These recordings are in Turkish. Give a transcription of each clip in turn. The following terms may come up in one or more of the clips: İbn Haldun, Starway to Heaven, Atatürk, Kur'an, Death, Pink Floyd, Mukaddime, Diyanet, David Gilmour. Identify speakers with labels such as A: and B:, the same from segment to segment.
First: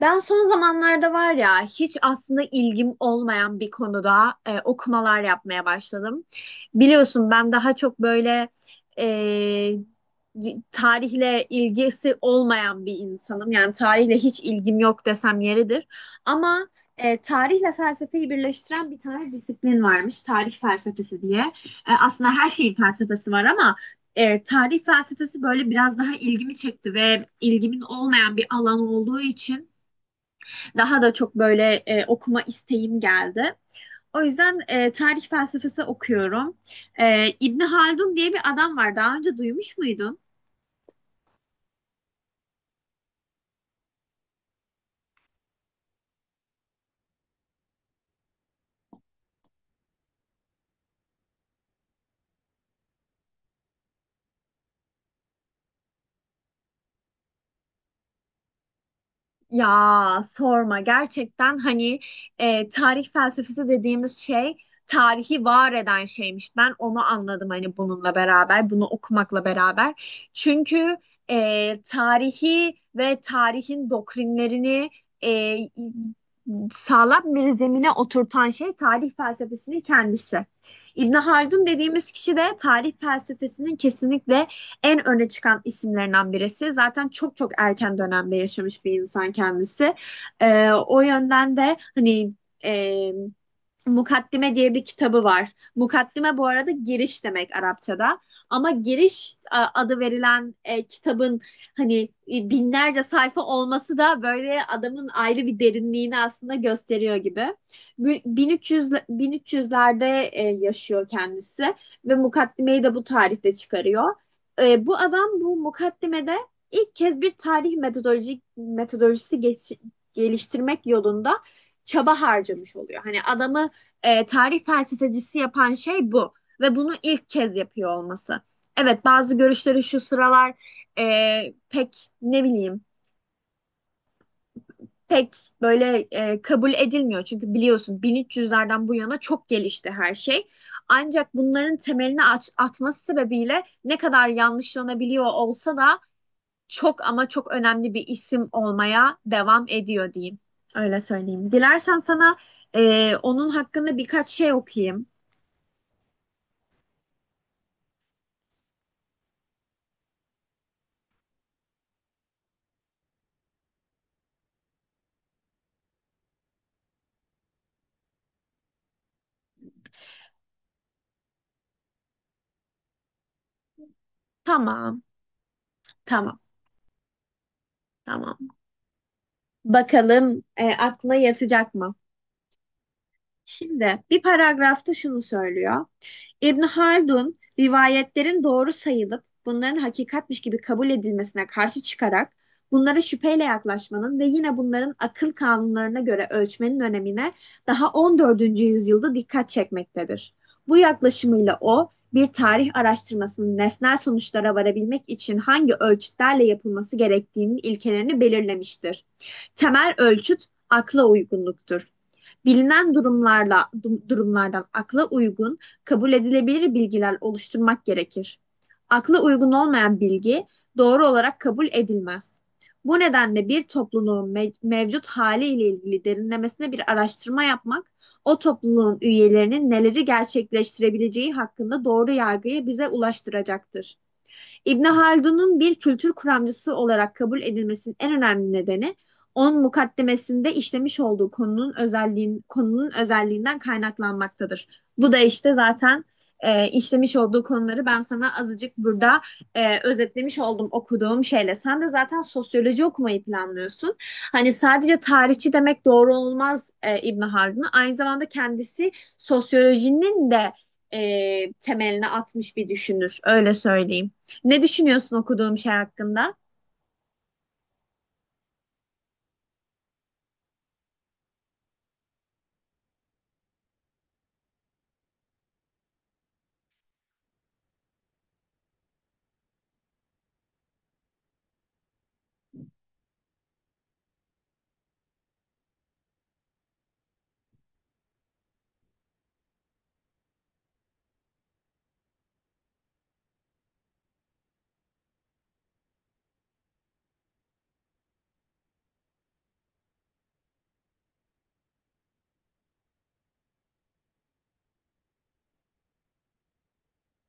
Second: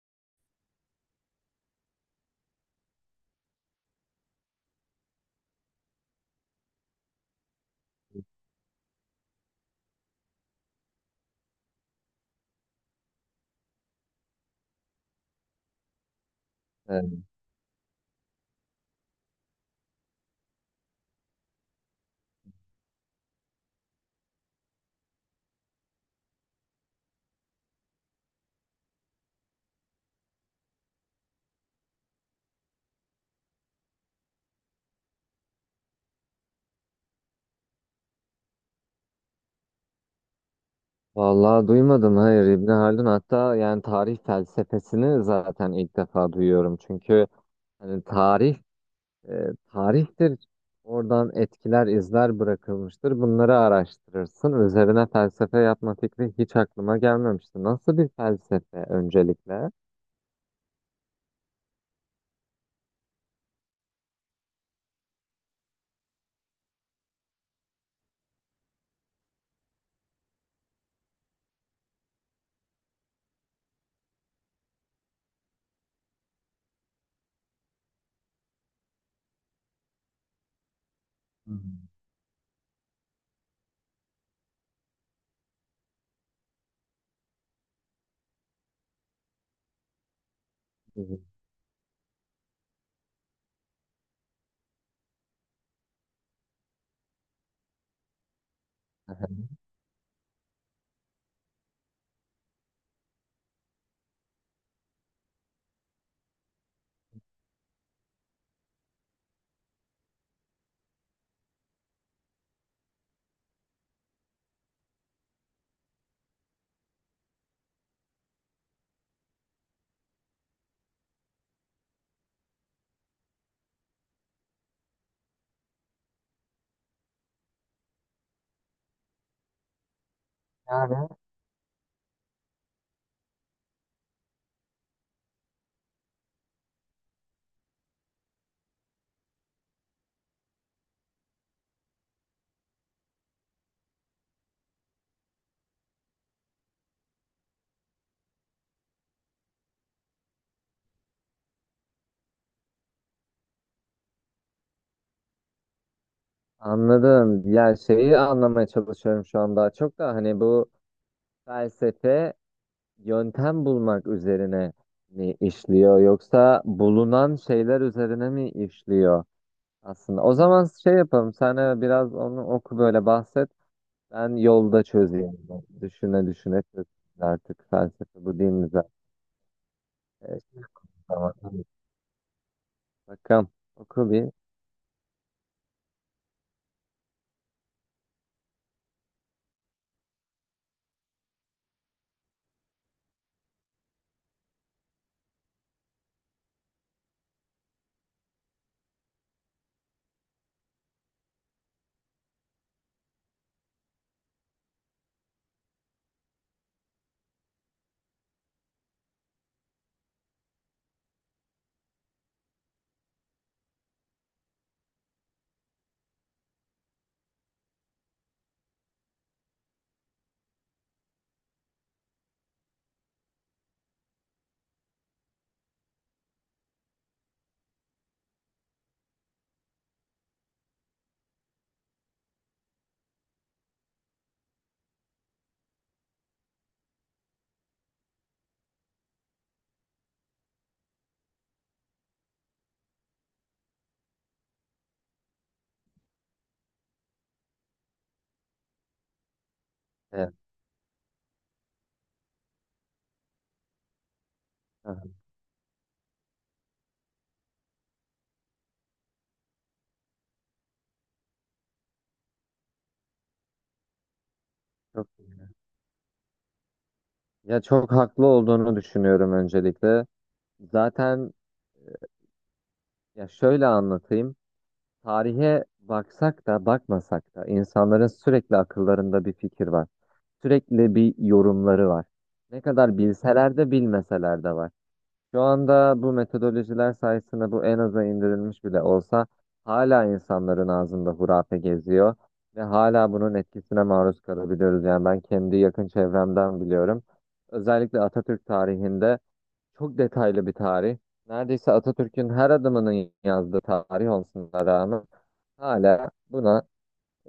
A: Ben son zamanlarda var ya hiç aslında ilgim olmayan bir konuda okumalar yapmaya başladım. Biliyorsun ben daha çok böyle e, tarihle ilgisi olmayan bir insanım. Yani tarihle hiç ilgim yok desem yeridir. Ama
B: Evet.
A: tarihle felsefeyi birleştiren bir tane disiplin varmış. Tarih felsefesi diye. Aslında her şeyin felsefesi var ama tarih felsefesi böyle biraz daha ilgimi çekti ve ilgimin olmayan bir alan olduğu için daha da çok böyle okuma isteğim geldi. O yüzden tarih felsefesi okuyorum. İbni Haldun diye bir adam var. Daha önce duymuş muydun?
B: Vallahi duymadım, hayır, İbni Haldun. Hatta yani tarih felsefesini zaten ilk defa duyuyorum. Çünkü hani tarih e, tarihtir, oradan etkiler, izler bırakılmıştır, bunları araştırırsın. Üzerine felsefe yapma fikri hiç aklıma gelmemişti. Nasıl bir felsefe öncelikle?
A: Ya sorma gerçekten hani tarih felsefesi dediğimiz şey tarihi var eden şeymiş. Ben onu anladım hani bununla beraber, bunu okumakla beraber. Çünkü tarihi ve tarihin doktrinlerini e, sağlam bir zemine oturtan şey tarih felsefesinin kendisi. İbn Haldun
B: Hmm.
A: dediğimiz kişi de tarih felsefesinin kesinlikle en öne çıkan isimlerinden birisi. Zaten çok çok erken dönemde yaşamış bir insan kendisi. O
B: Evet.
A: yönden de hani e, Mukaddime diye bir kitabı var. Mukaddime bu arada giriş demek Arapçada. Ama giriş adı verilen kitabın hani binlerce sayfa olması da böyle adamın ayrı bir derinliğini aslında gösteriyor gibi. 1300'lerde yaşıyor kendisi ve mukaddimeyi de bu tarihte çıkarıyor. Bu adam bu mukaddimede ilk kez bir tarih metodolojisi geliştirmek yolunda çaba harcamış oluyor. Hani adamı tarih felsefecisi yapan şey bu ve bunu ilk kez yapıyor olması. Evet, bazı görüşleri şu sıralar
B: Yani
A: pek ne bileyim, pek böyle kabul edilmiyor. Çünkü biliyorsun 1300'lerden bu yana çok gelişti her şey. Ancak bunların temelini atması sebebiyle ne kadar yanlışlanabiliyor olsa da çok ama çok önemli bir isim olmaya devam ediyor diyeyim. Öyle söyleyeyim. Dilersen sana onun hakkında birkaç şey okuyayım.
B: anladım. Ya şeyi anlamaya çalışıyorum şu an, daha çok da hani bu felsefe yöntem bulmak üzerine mi işliyor yoksa bulunan şeyler üzerine mi işliyor aslında? O zaman şey yapalım. Sen biraz onu oku, böyle bahset. Ben yolda
A: Tamam.
B: çözeyim. Düşüne
A: Tamam,
B: düşüne çözeyim, artık felsefe
A: tamam.
B: bu değil mi zaten? E,
A: Bakalım
B: şey
A: aklına yatacak mı?
B: Bakalım.
A: Şimdi
B: Oku
A: bir
B: bir.
A: paragrafta şunu söylüyor. İbn Haldun, rivayetlerin doğru sayılıp bunların hakikatmiş gibi kabul edilmesine karşı çıkarak bunlara şüpheyle yaklaşmanın ve yine bunların akıl kanunlarına göre ölçmenin önemine daha 14. yüzyılda dikkat çekmektedir. Bu yaklaşımıyla o, bir tarih araştırmasının nesnel sonuçlara varabilmek için hangi ölçütlerle yapılması gerektiğinin ilkelerini belirlemiştir. Temel ölçüt akla uygunluktur. Bilinen durumlardan akla uygun, kabul edilebilir bilgiler oluşturmak gerekir. Akla uygun olmayan bilgi doğru olarak kabul edilmez. Bu nedenle bir topluluğun mevcut haliyle ilgili derinlemesine bir araştırma yapmak, o topluluğun üyelerinin neleri gerçekleştirebileceği hakkında doğru yargıyı bize ulaştıracaktır. İbn Haldun'un bir kültür kuramcısı olarak kabul edilmesinin en önemli nedeni, onun mukaddemesinde işlemiş olduğu konunun özelliğinden kaynaklanmaktadır. Bu da işte zaten işlemiş olduğu konuları ben sana azıcık burada
B: Evet.
A: özetlemiş oldum okuduğum şeyle. Sen de zaten sosyoloji okumayı planlıyorsun. Hani sadece
B: Aha.
A: tarihçi demek doğru olmaz İbn Haldun'a. Aynı zamanda kendisi sosyolojinin de temelini atmış bir düşünür. Öyle söyleyeyim. Ne
B: Çok,
A: düşünüyorsun okuduğum şey hakkında?
B: Ya, çok haklı olduğunu düşünüyorum öncelikle. Zaten, ya şöyle anlatayım. Tarihe baksak da bakmasak da insanların sürekli akıllarında bir fikir var. Sürekli bir yorumları var. Ne kadar bilseler de bilmeseler de var. Şu anda bu metodolojiler sayesinde bu en aza indirilmiş bile olsa hala insanların ağzında hurafe geziyor ve hala bunun etkisine maruz kalabiliyoruz. Yani ben kendi yakın çevremden biliyorum. Özellikle Atatürk tarihinde, çok detaylı bir tarih. Neredeyse Atatürk'ün her adımının yazdığı tarih olmasına rağmen hala buna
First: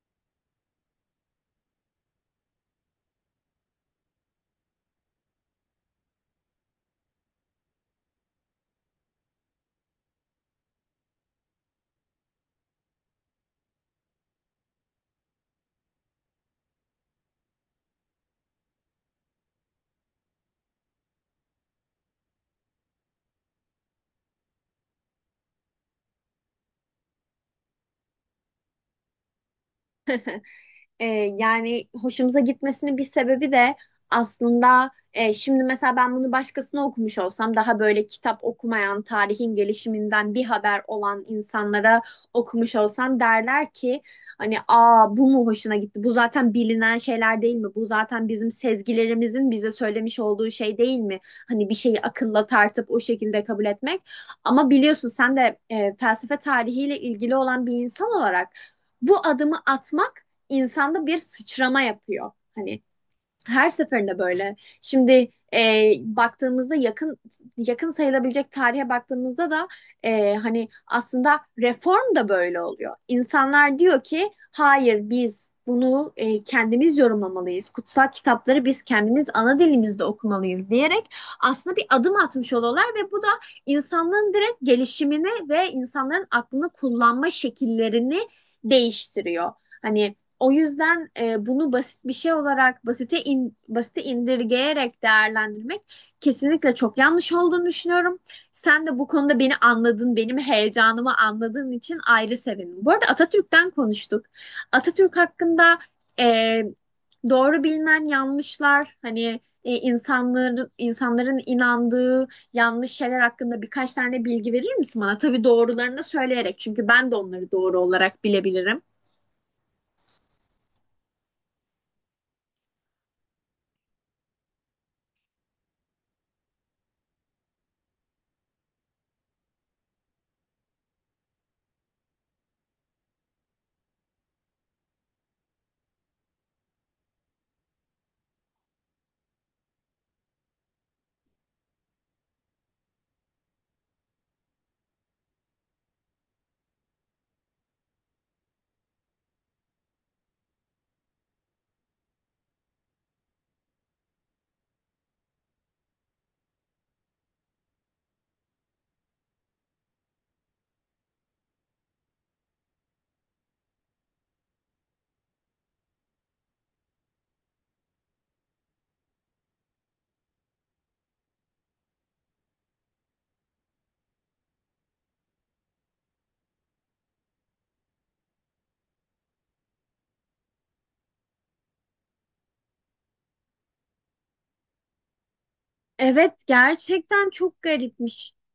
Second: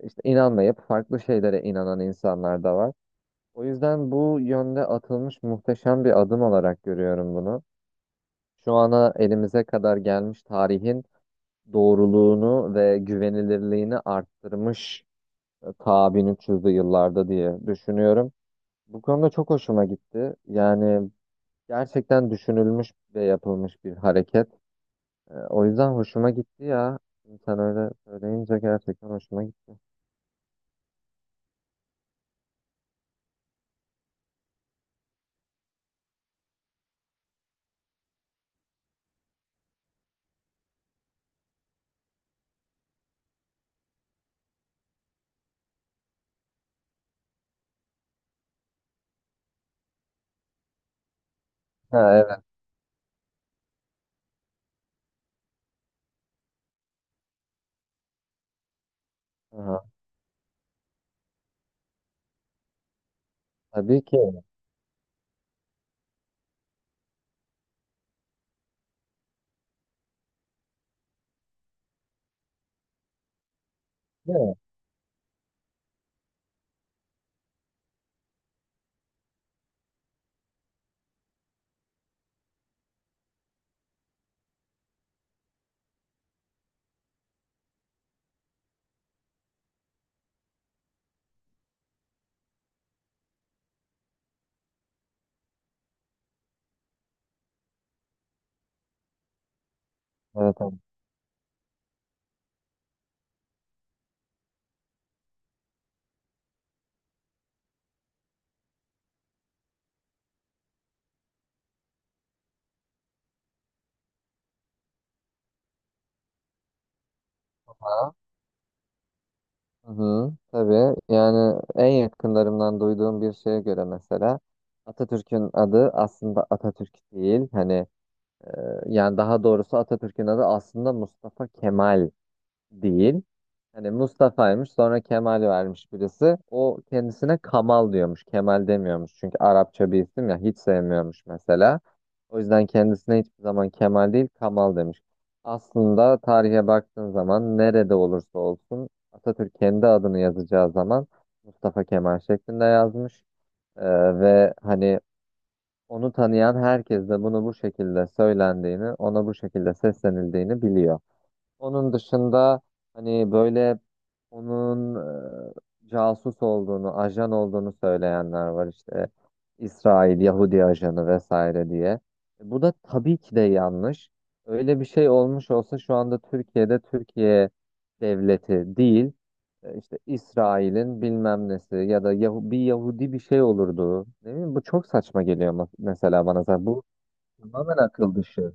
B: işte inanmayıp farklı şeylere inanan insanlar da var. O yüzden bu yönde atılmış muhteşem bir adım olarak görüyorum bunu. Şu ana elimize kadar gelmiş tarihin doğruluğunu ve güvenilirliğini arttırmış ta 1300'lü yıllarda diye düşünüyorum. Bu konuda çok hoşuma gitti. Yani gerçekten düşünülmüş ve yapılmış bir hareket. O yüzden hoşuma gitti ya. Şimdi sen öyle söyleyince gerçekten hoşuma gitti.
A: E, Yani hoşumuza gitmesinin bir sebebi de aslında şimdi mesela ben bunu başkasına okumuş olsam, daha böyle kitap okumayan, tarihin gelişiminden bir haber olan insanlara okumuş olsam, derler ki hani, aa, bu mu hoşuna gitti? Bu zaten bilinen şeyler değil mi? Bu zaten bizim sezgilerimizin bize söylemiş olduğu şey değil mi? Hani bir şeyi
B: Ha, evet.
A: akılla tartıp o şekilde kabul etmek. Ama biliyorsun sen de felsefe tarihiyle ilgili olan bir insan olarak bu adımı
B: Aha.
A: atmak insanda bir sıçrama yapıyor. Hani her
B: Tabii ki.
A: seferinde böyle. Şimdi baktığımızda, yakın, yakın sayılabilecek tarihe baktığımızda da hani aslında reform da böyle oluyor. İnsanlar diyor ki
B: Değil mi?
A: hayır, biz bunu kendimiz yorumlamalıyız. Kutsal kitapları biz kendimiz ana dilimizde okumalıyız diyerek aslında bir adım atmış oluyorlar ve bu da insanlığın direkt gelişimini ve insanların aklını kullanma şekillerini değiştiriyor. Hani o yüzden bunu basit bir şey olarak basite indirgeyerek değerlendirmek kesinlikle çok yanlış olduğunu düşünüyorum. Sen de bu konuda beni anladın, benim
B: Evet, evet.
A: heyecanımı anladığın için ayrı sevindim. Bu arada Atatürk'ten konuştuk. Atatürk hakkında e, doğru bilinen yanlışlar, hani insanların inandığı yanlış şeyler hakkında birkaç tane bilgi verir misin bana? Tabii doğrularını da söyleyerek, çünkü ben de onları doğru
B: Ha.
A: olarak bilebilirim.
B: Hı hı. Tabii, yani en yakınlarımdan duyduğum bir şeye göre, mesela Atatürk'ün adı aslında Atatürk değil. Hani e, yani daha doğrusu Atatürk'ün adı aslında Mustafa Kemal değil. Hani Mustafa'ymış, sonra Kemal vermiş birisi. O kendisine Kamal diyormuş, Kemal demiyormuş. Çünkü Arapça bir isim, ya hiç sevmiyormuş mesela. O yüzden kendisine hiçbir zaman Kemal değil, Kamal demiş. Aslında tarihe baktığın zaman nerede olursa olsun Atatürk kendi adını yazacağı zaman Mustafa Kemal şeklinde yazmış. Ee, Ve hani onu tanıyan herkes de bunu bu şekilde söylendiğini, ona bu şekilde seslenildiğini biliyor. Onun dışında hani böyle onun casus olduğunu, ajan olduğunu söyleyenler var işte. İsrail, Yahudi ajanı vesaire diye. Bu da tabii ki de yanlış. Öyle bir şey olmuş olsa şu anda Türkiye'de Türkiye devleti değil, işte İsrail'in bilmem nesi ya da bir Yahudi bir şey olurdu. Değil mi? Bu çok saçma geliyor mesela
A: Evet,
B: bana zaten. Bu
A: gerçekten çok
B: tamamen akıl
A: garipmiş,
B: dışı.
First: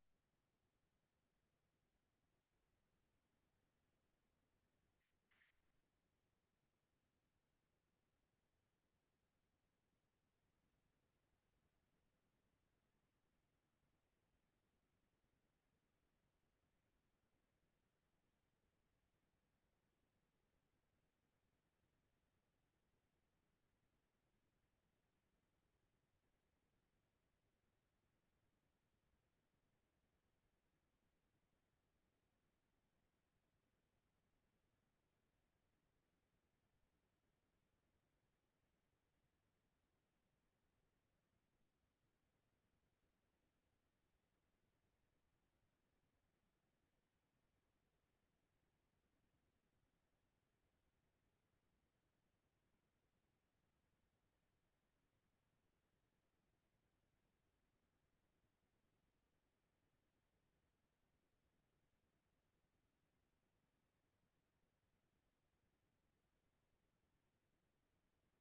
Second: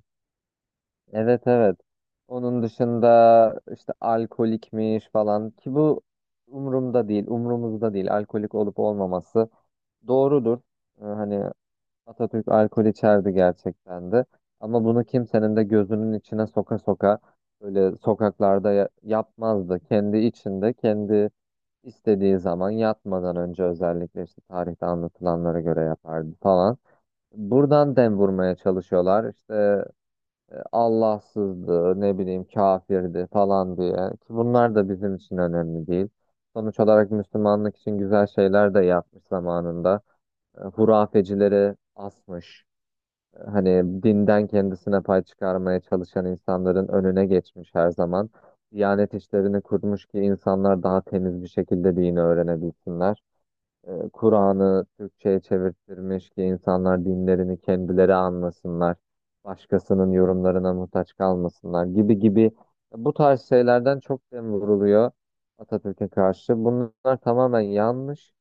B: Evet, evet. Onun dışında işte alkolikmiş falan, ki bu umurumda değil, umurumuzda değil. Alkolik olup olmaması doğrudur. Hani Atatürk alkol içerdi gerçekten de. Ama bunu kimsenin de gözünün içine soka soka böyle sokaklarda yapmazdı. Kendi içinde, kendi istediği zaman, yatmadan önce özellikle, işte tarihte anlatılanlara göre yapardı falan. Buradan dem vurmaya çalışıyorlar. İşte Allahsızdı, ne bileyim, kafirdi falan diye. Ki bunlar da bizim için önemli değil. Sonuç olarak Müslümanlık için güzel şeyler de yapmış zamanında. Hurafecileri asmış. Hani dinden kendisine pay çıkarmaya çalışan insanların önüne geçmiş her zaman. Diyanet işlerini kurmuş ki insanlar daha temiz bir şekilde dini öğrenebilsinler, Kur'an'ı Türkçe'ye çevirttirmiş ki insanlar dinlerini kendileri anlasınlar, başkasının yorumlarına muhtaç kalmasınlar, gibi gibi. Bu tarz şeylerden çok dem vuruluyor Atatürk'e karşı. Bunlar tamamen yanlış.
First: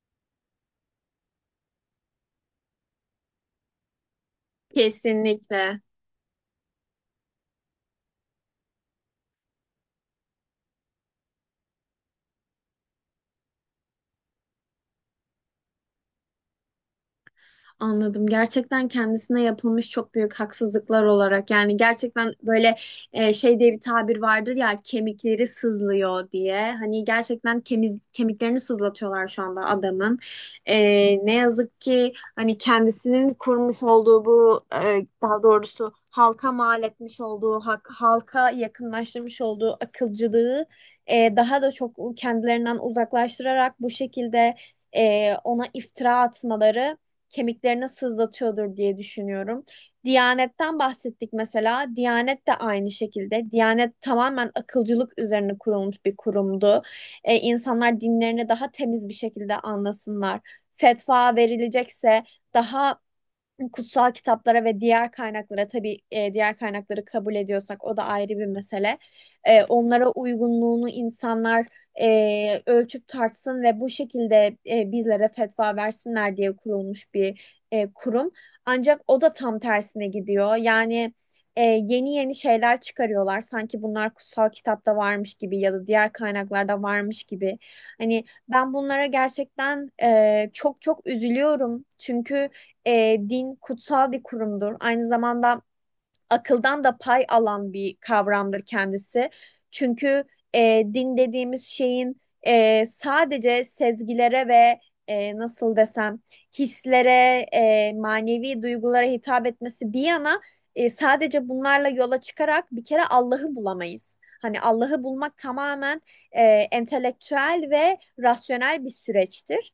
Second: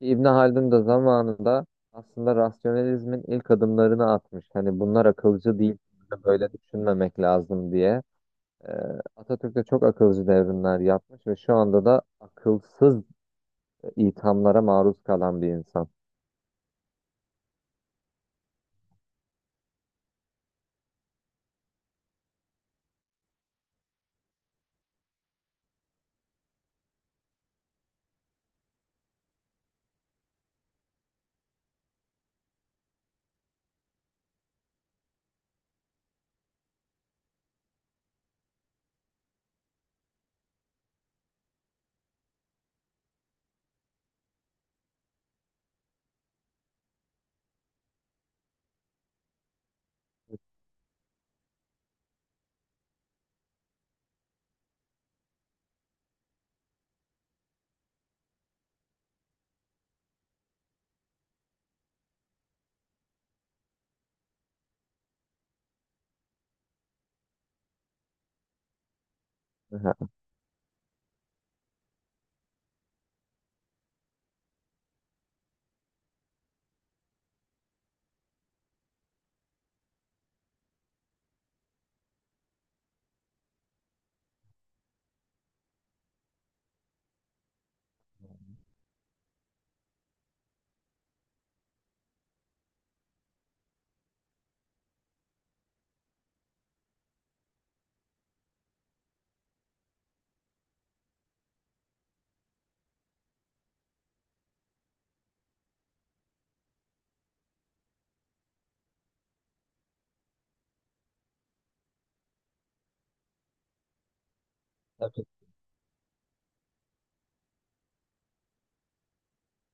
B: İbn Haldun da zamanında aslında rasyonalizmin ilk adımlarını atmış. Hani bunlar akılcı değil,
A: kesinlikle.
B: böyle düşünmemek lazım diye. E, Atatürk de çok akılcı devrimler yapmış ve şu anda da akılsız ithamlara maruz kalan bir insan.
A: Anladım. Gerçekten kendisine yapılmış çok büyük haksızlıklar olarak, yani gerçekten böyle şey diye bir tabir vardır ya, kemikleri sızlıyor diye. Hani gerçekten kemiklerini sızlatıyorlar şu anda adamın. E, ne yazık ki hani kendisinin kurmuş olduğu bu daha doğrusu halka mal etmiş olduğu halka yakınlaştırmış olduğu akılcılığı daha da çok kendilerinden uzaklaştırarak bu şekilde ona iftira atmaları kemiklerini sızlatıyordur diye düşünüyorum. Diyanetten bahsettik mesela. Diyanet de aynı şekilde. Diyanet tamamen akılcılık üzerine kurulmuş bir kurumdu. E, insanlar dinlerini daha temiz bir şekilde anlasınlar. Fetva verilecekse daha kutsal kitaplara ve diğer kaynaklara tabii, diğer kaynakları kabul ediyorsak o da ayrı bir mesele. Onlara
B: Aha.
A: uygunluğunu insanlar ölçüp tartsın ve bu şekilde bizlere fetva versinler diye kurulmuş bir kurum. Ancak o da tam tersine gidiyor. Yani yeni yeni şeyler çıkarıyorlar. Sanki bunlar kutsal kitapta varmış gibi ya da diğer kaynaklarda varmış gibi. Hani ben bunlara gerçekten çok çok üzülüyorum. Çünkü din kutsal bir kurumdur. Aynı zamanda akıldan da pay alan bir kavramdır kendisi. Çünkü din dediğimiz şeyin sadece sezgilere ve nasıl desem, hislere, manevi duygulara hitap etmesi bir yana, sadece bunlarla yola çıkarak bir kere Allah'ı bulamayız. Hani Allah'ı
B: Tabii.
A: bulmak tamamen entelektüel ve rasyonel bir süreçtir.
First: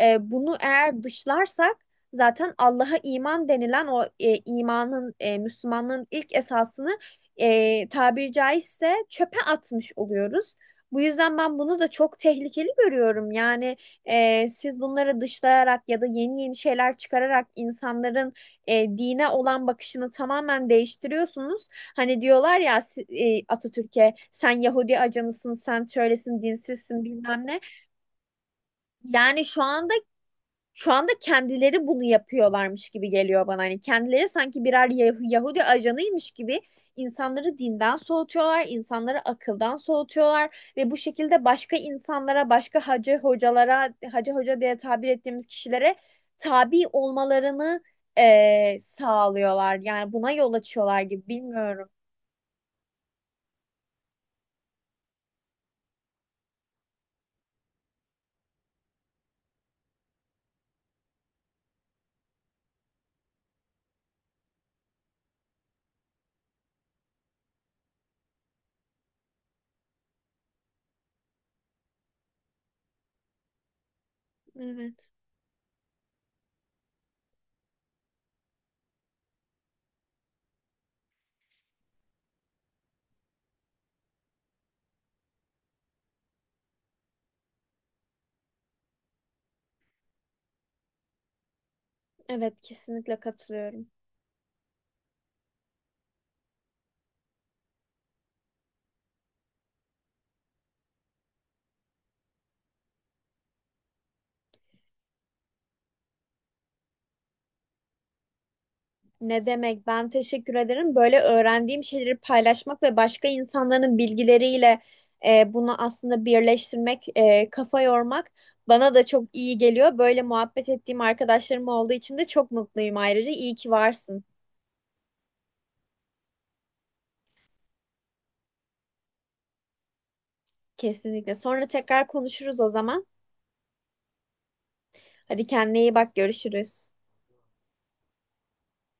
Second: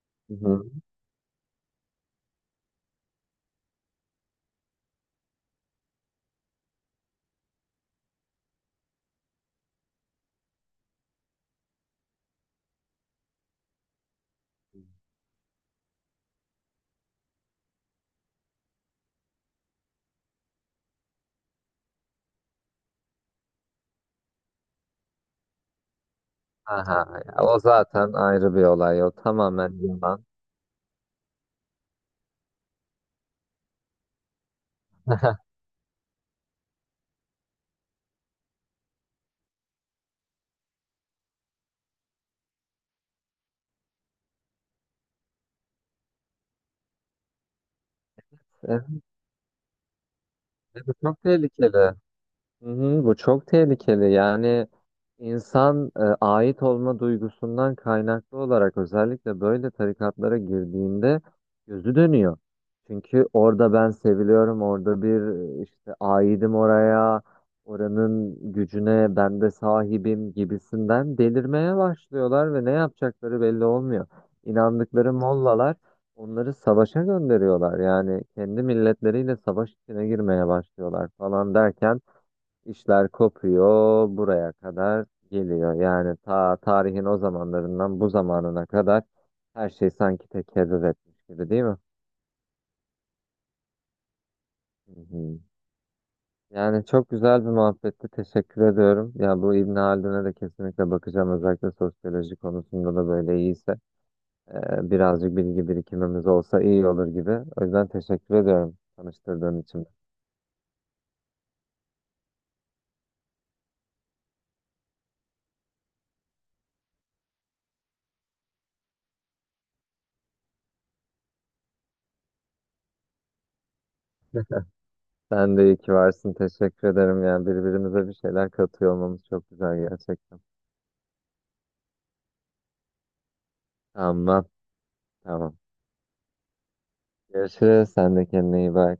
A: E,
B: Hı
A: bunu
B: hı.
A: eğer dışlarsak zaten Allah'a iman denilen o imanın, Müslümanlığın ilk esasını tabiri caizse çöpe atmış oluyoruz. Bu yüzden ben bunu da çok tehlikeli görüyorum. Yani siz bunları dışlayarak ya da yeni yeni şeyler çıkararak insanların dine olan bakışını tamamen değiştiriyorsunuz. Hani diyorlar ya, Atatürk'e sen Yahudi ajanısın, sen şöylesin,
B: Aha,
A: dinsizsin,
B: ya
A: bilmem
B: o
A: ne.
B: zaten ayrı bir olay. O
A: Yani şu
B: tamamen
A: anda,
B: yalan.
A: kendileri bunu yapıyorlarmış gibi geliyor bana. Hani kendileri sanki birer Yahudi ajanıymış gibi insanları dinden soğutuyorlar, insanları akıldan soğutuyorlar ve bu şekilde başka insanlara, başka hacı hocalara, hacı hoca diye tabir ettiğimiz kişilere tabi olmalarını
B: Evet,
A: sağlıyorlar. Yani buna yol açıyorlar
B: çok
A: gibi,
B: tehlikeli.
A: bilmiyorum.
B: Hı hı, bu çok tehlikeli. Yani insan ait olma duygusundan kaynaklı olarak özellikle böyle tarikatlara girdiğinde gözü dönüyor. Çünkü orada ben seviliyorum, orada bir, işte aidim oraya, oranın gücüne ben de sahibim gibisinden delirmeye başlıyorlar ve ne yapacakları belli olmuyor.
A: Evet,
B: İnandıkları mollalar onları savaşa gönderiyorlar. Yani kendi milletleriyle savaş içine girmeye başlıyorlar falan derken İşler kopuyor, buraya kadar geliyor. Yani ta tarihin o zamanlarından bu zamanına kadar her şey sanki tekerrür etmiş gibi, değil mi?
A: evet, kesinlikle katılıyorum.
B: Hı hı. Yani çok güzel bir muhabbetti, teşekkür ediyorum. Ya bu İbn Haldun'a da kesinlikle bakacağım. Özellikle sosyoloji konusunda da böyle iyiyse, birazcık bilgi birikimimiz olsa iyi olur gibi. O yüzden teşekkür ediyorum
A: Ne
B: tanıştırdığın
A: demek?
B: için.
A: Ben teşekkür ederim. Böyle öğrendiğim şeyleri paylaşmak ve başka insanların bilgileriyle bunu aslında birleştirmek, kafa yormak bana da çok iyi geliyor. Böyle muhabbet ettiğim arkadaşlarım olduğu için de çok mutluyum ayrıca. İyi ki varsın.
B: Sen de iyi ki varsın. Teşekkür ederim. Yani birbirimize bir şeyler katıyor olmamız çok güzel gerçekten.
A: Kesinlikle. Sonra tekrar konuşuruz o zaman.
B: Tamam.
A: Hadi
B: Tamam.
A: kendine iyi bak. Görüşürüz.
B: Görüşürüz. Sen de kendine iyi bak.